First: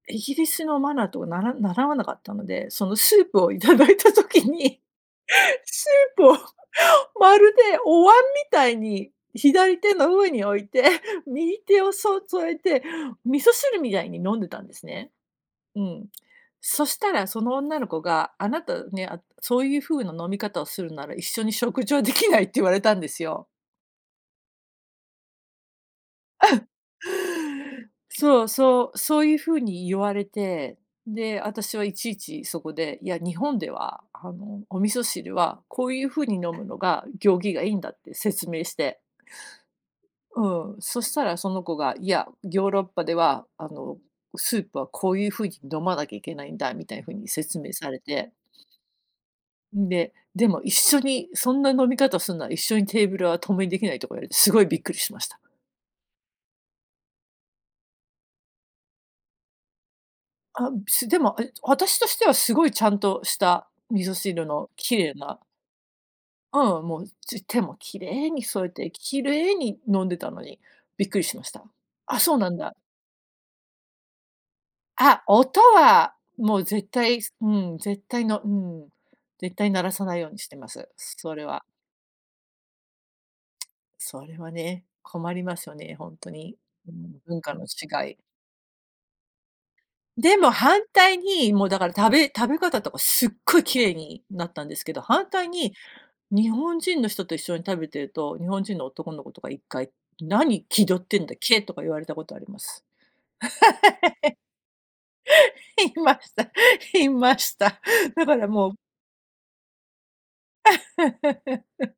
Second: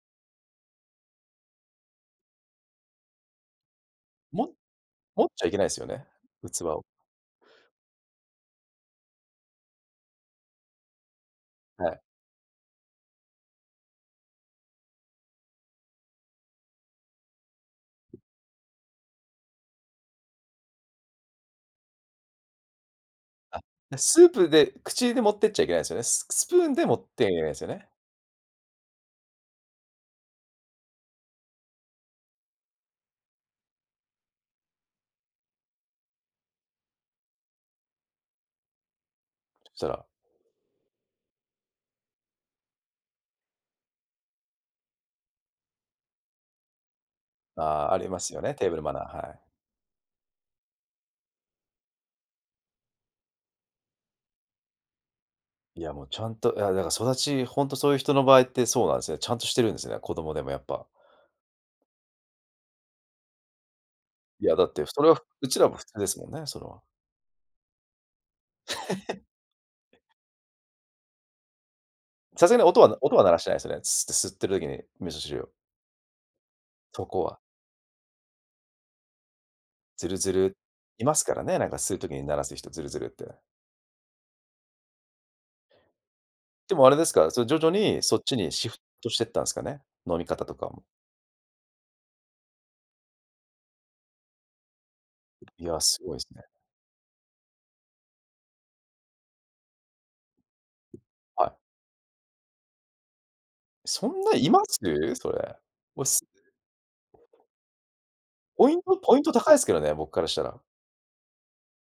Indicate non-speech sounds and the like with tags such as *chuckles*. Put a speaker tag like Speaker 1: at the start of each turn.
Speaker 1: イギリスのマナーとは、なら習わなかったので、そのスープを頂いた時
Speaker 2: も
Speaker 1: に、
Speaker 2: 持っちゃいけないですよ
Speaker 1: ス
Speaker 2: ね、
Speaker 1: ープを
Speaker 2: 器を。
Speaker 1: まるでお椀みたいに、左手の上に置いて、右手
Speaker 2: は
Speaker 1: を
Speaker 2: い。
Speaker 1: そ添えて、味噌汁みたいに飲んでたんですね。うん。そしたらその女の子が、あなたね、そういう風な飲み方をするなら一緒に食事はできないって言われたんですよ。
Speaker 2: あ、スープで口で持ってっちゃいけないんですよね。ススプー
Speaker 1: *chuckles*
Speaker 2: ンで持って *unintelligible* すよね。
Speaker 1: そうそうそういう風に言われて、で、私はいちいちそこで、いや、日本では、あの、お味噌汁は、こういうふうに飲むのが、行儀がいんだって説明して。
Speaker 2: そう。
Speaker 1: うん。そしたらその子が、いやヨーロッパではあの、スープはこういう風に飲まなきゃいけないんだみたいな風に説
Speaker 2: あ
Speaker 1: 明さ
Speaker 2: あ、あ
Speaker 1: れ
Speaker 2: りま
Speaker 1: て
Speaker 2: すよね、テーブルマナー、はい。
Speaker 1: んで、でも一緒にそんな飲み方するなら一緒にテーブルは共にできないとか言われて、すごいびっくりしました。
Speaker 2: いや、もうちゃんといやだから育ちほんとそういう人の場合ってそうなんですね。ちゃんとしてるんですよね、子供でもやっ
Speaker 1: あ、
Speaker 2: ぱ。
Speaker 1: すでも、あれ私としてはすごい、ちゃんとした味噌
Speaker 2: い
Speaker 1: 汁
Speaker 2: や、だ
Speaker 1: の
Speaker 2: って、
Speaker 1: き
Speaker 2: それ
Speaker 1: れい
Speaker 2: は
Speaker 1: な
Speaker 2: うちらも普通ですもんね、それ
Speaker 1: う
Speaker 2: は。
Speaker 1: ん、もう、つ手も綺麗に添えて綺
Speaker 2: *laughs*
Speaker 1: 麗に飲んでたのにびっくりしました。あ、そう
Speaker 2: さ
Speaker 1: な
Speaker 2: すが
Speaker 1: ん
Speaker 2: に
Speaker 1: だ。
Speaker 2: 音は音は鳴らしてないですよね、す吸ってる時に、味噌
Speaker 1: あ、
Speaker 2: 汁を。
Speaker 1: 音はもう絶
Speaker 2: そ
Speaker 1: 対
Speaker 2: こは。
Speaker 1: うん、絶対のうん、絶対鳴らさ
Speaker 2: ズル
Speaker 1: ないよう
Speaker 2: ズ
Speaker 1: にして
Speaker 2: ル
Speaker 1: ます、
Speaker 2: いますか
Speaker 1: そ
Speaker 2: ら
Speaker 1: れ
Speaker 2: ね、
Speaker 1: は。
Speaker 2: なんか吸う時に鳴らす人、ズルズルって。
Speaker 1: それはね、困りますよね、ほんとに、
Speaker 2: でもあ
Speaker 1: う
Speaker 2: れです
Speaker 1: ん、
Speaker 2: か、
Speaker 1: 文
Speaker 2: 徐
Speaker 1: 化の
Speaker 2: 々に
Speaker 1: 違
Speaker 2: そ
Speaker 1: い。
Speaker 2: っちにシフトしてったんですかね、飲み
Speaker 1: で
Speaker 2: 方
Speaker 1: も
Speaker 2: とか
Speaker 1: 反
Speaker 2: も。
Speaker 1: 対に、もうだから食べ食べ方とかすっごい綺麗になったんですけど、反対
Speaker 2: い
Speaker 1: に、
Speaker 2: や、すごいですね。
Speaker 1: 日本人の人と一緒に食べてると、日本人の男の子とか1回「何気取ってんだ、
Speaker 2: はい。
Speaker 1: け」とか言われたことあります。
Speaker 2: そんないます、それ。
Speaker 1: *laughs* 言い
Speaker 2: お
Speaker 1: ま
Speaker 2: す
Speaker 1: した、
Speaker 2: *unintelligible*
Speaker 1: 言いました。だからも
Speaker 2: ポイ
Speaker 1: う
Speaker 2: ントポイント高いですけどね、僕からしたら。
Speaker 1: *laughs*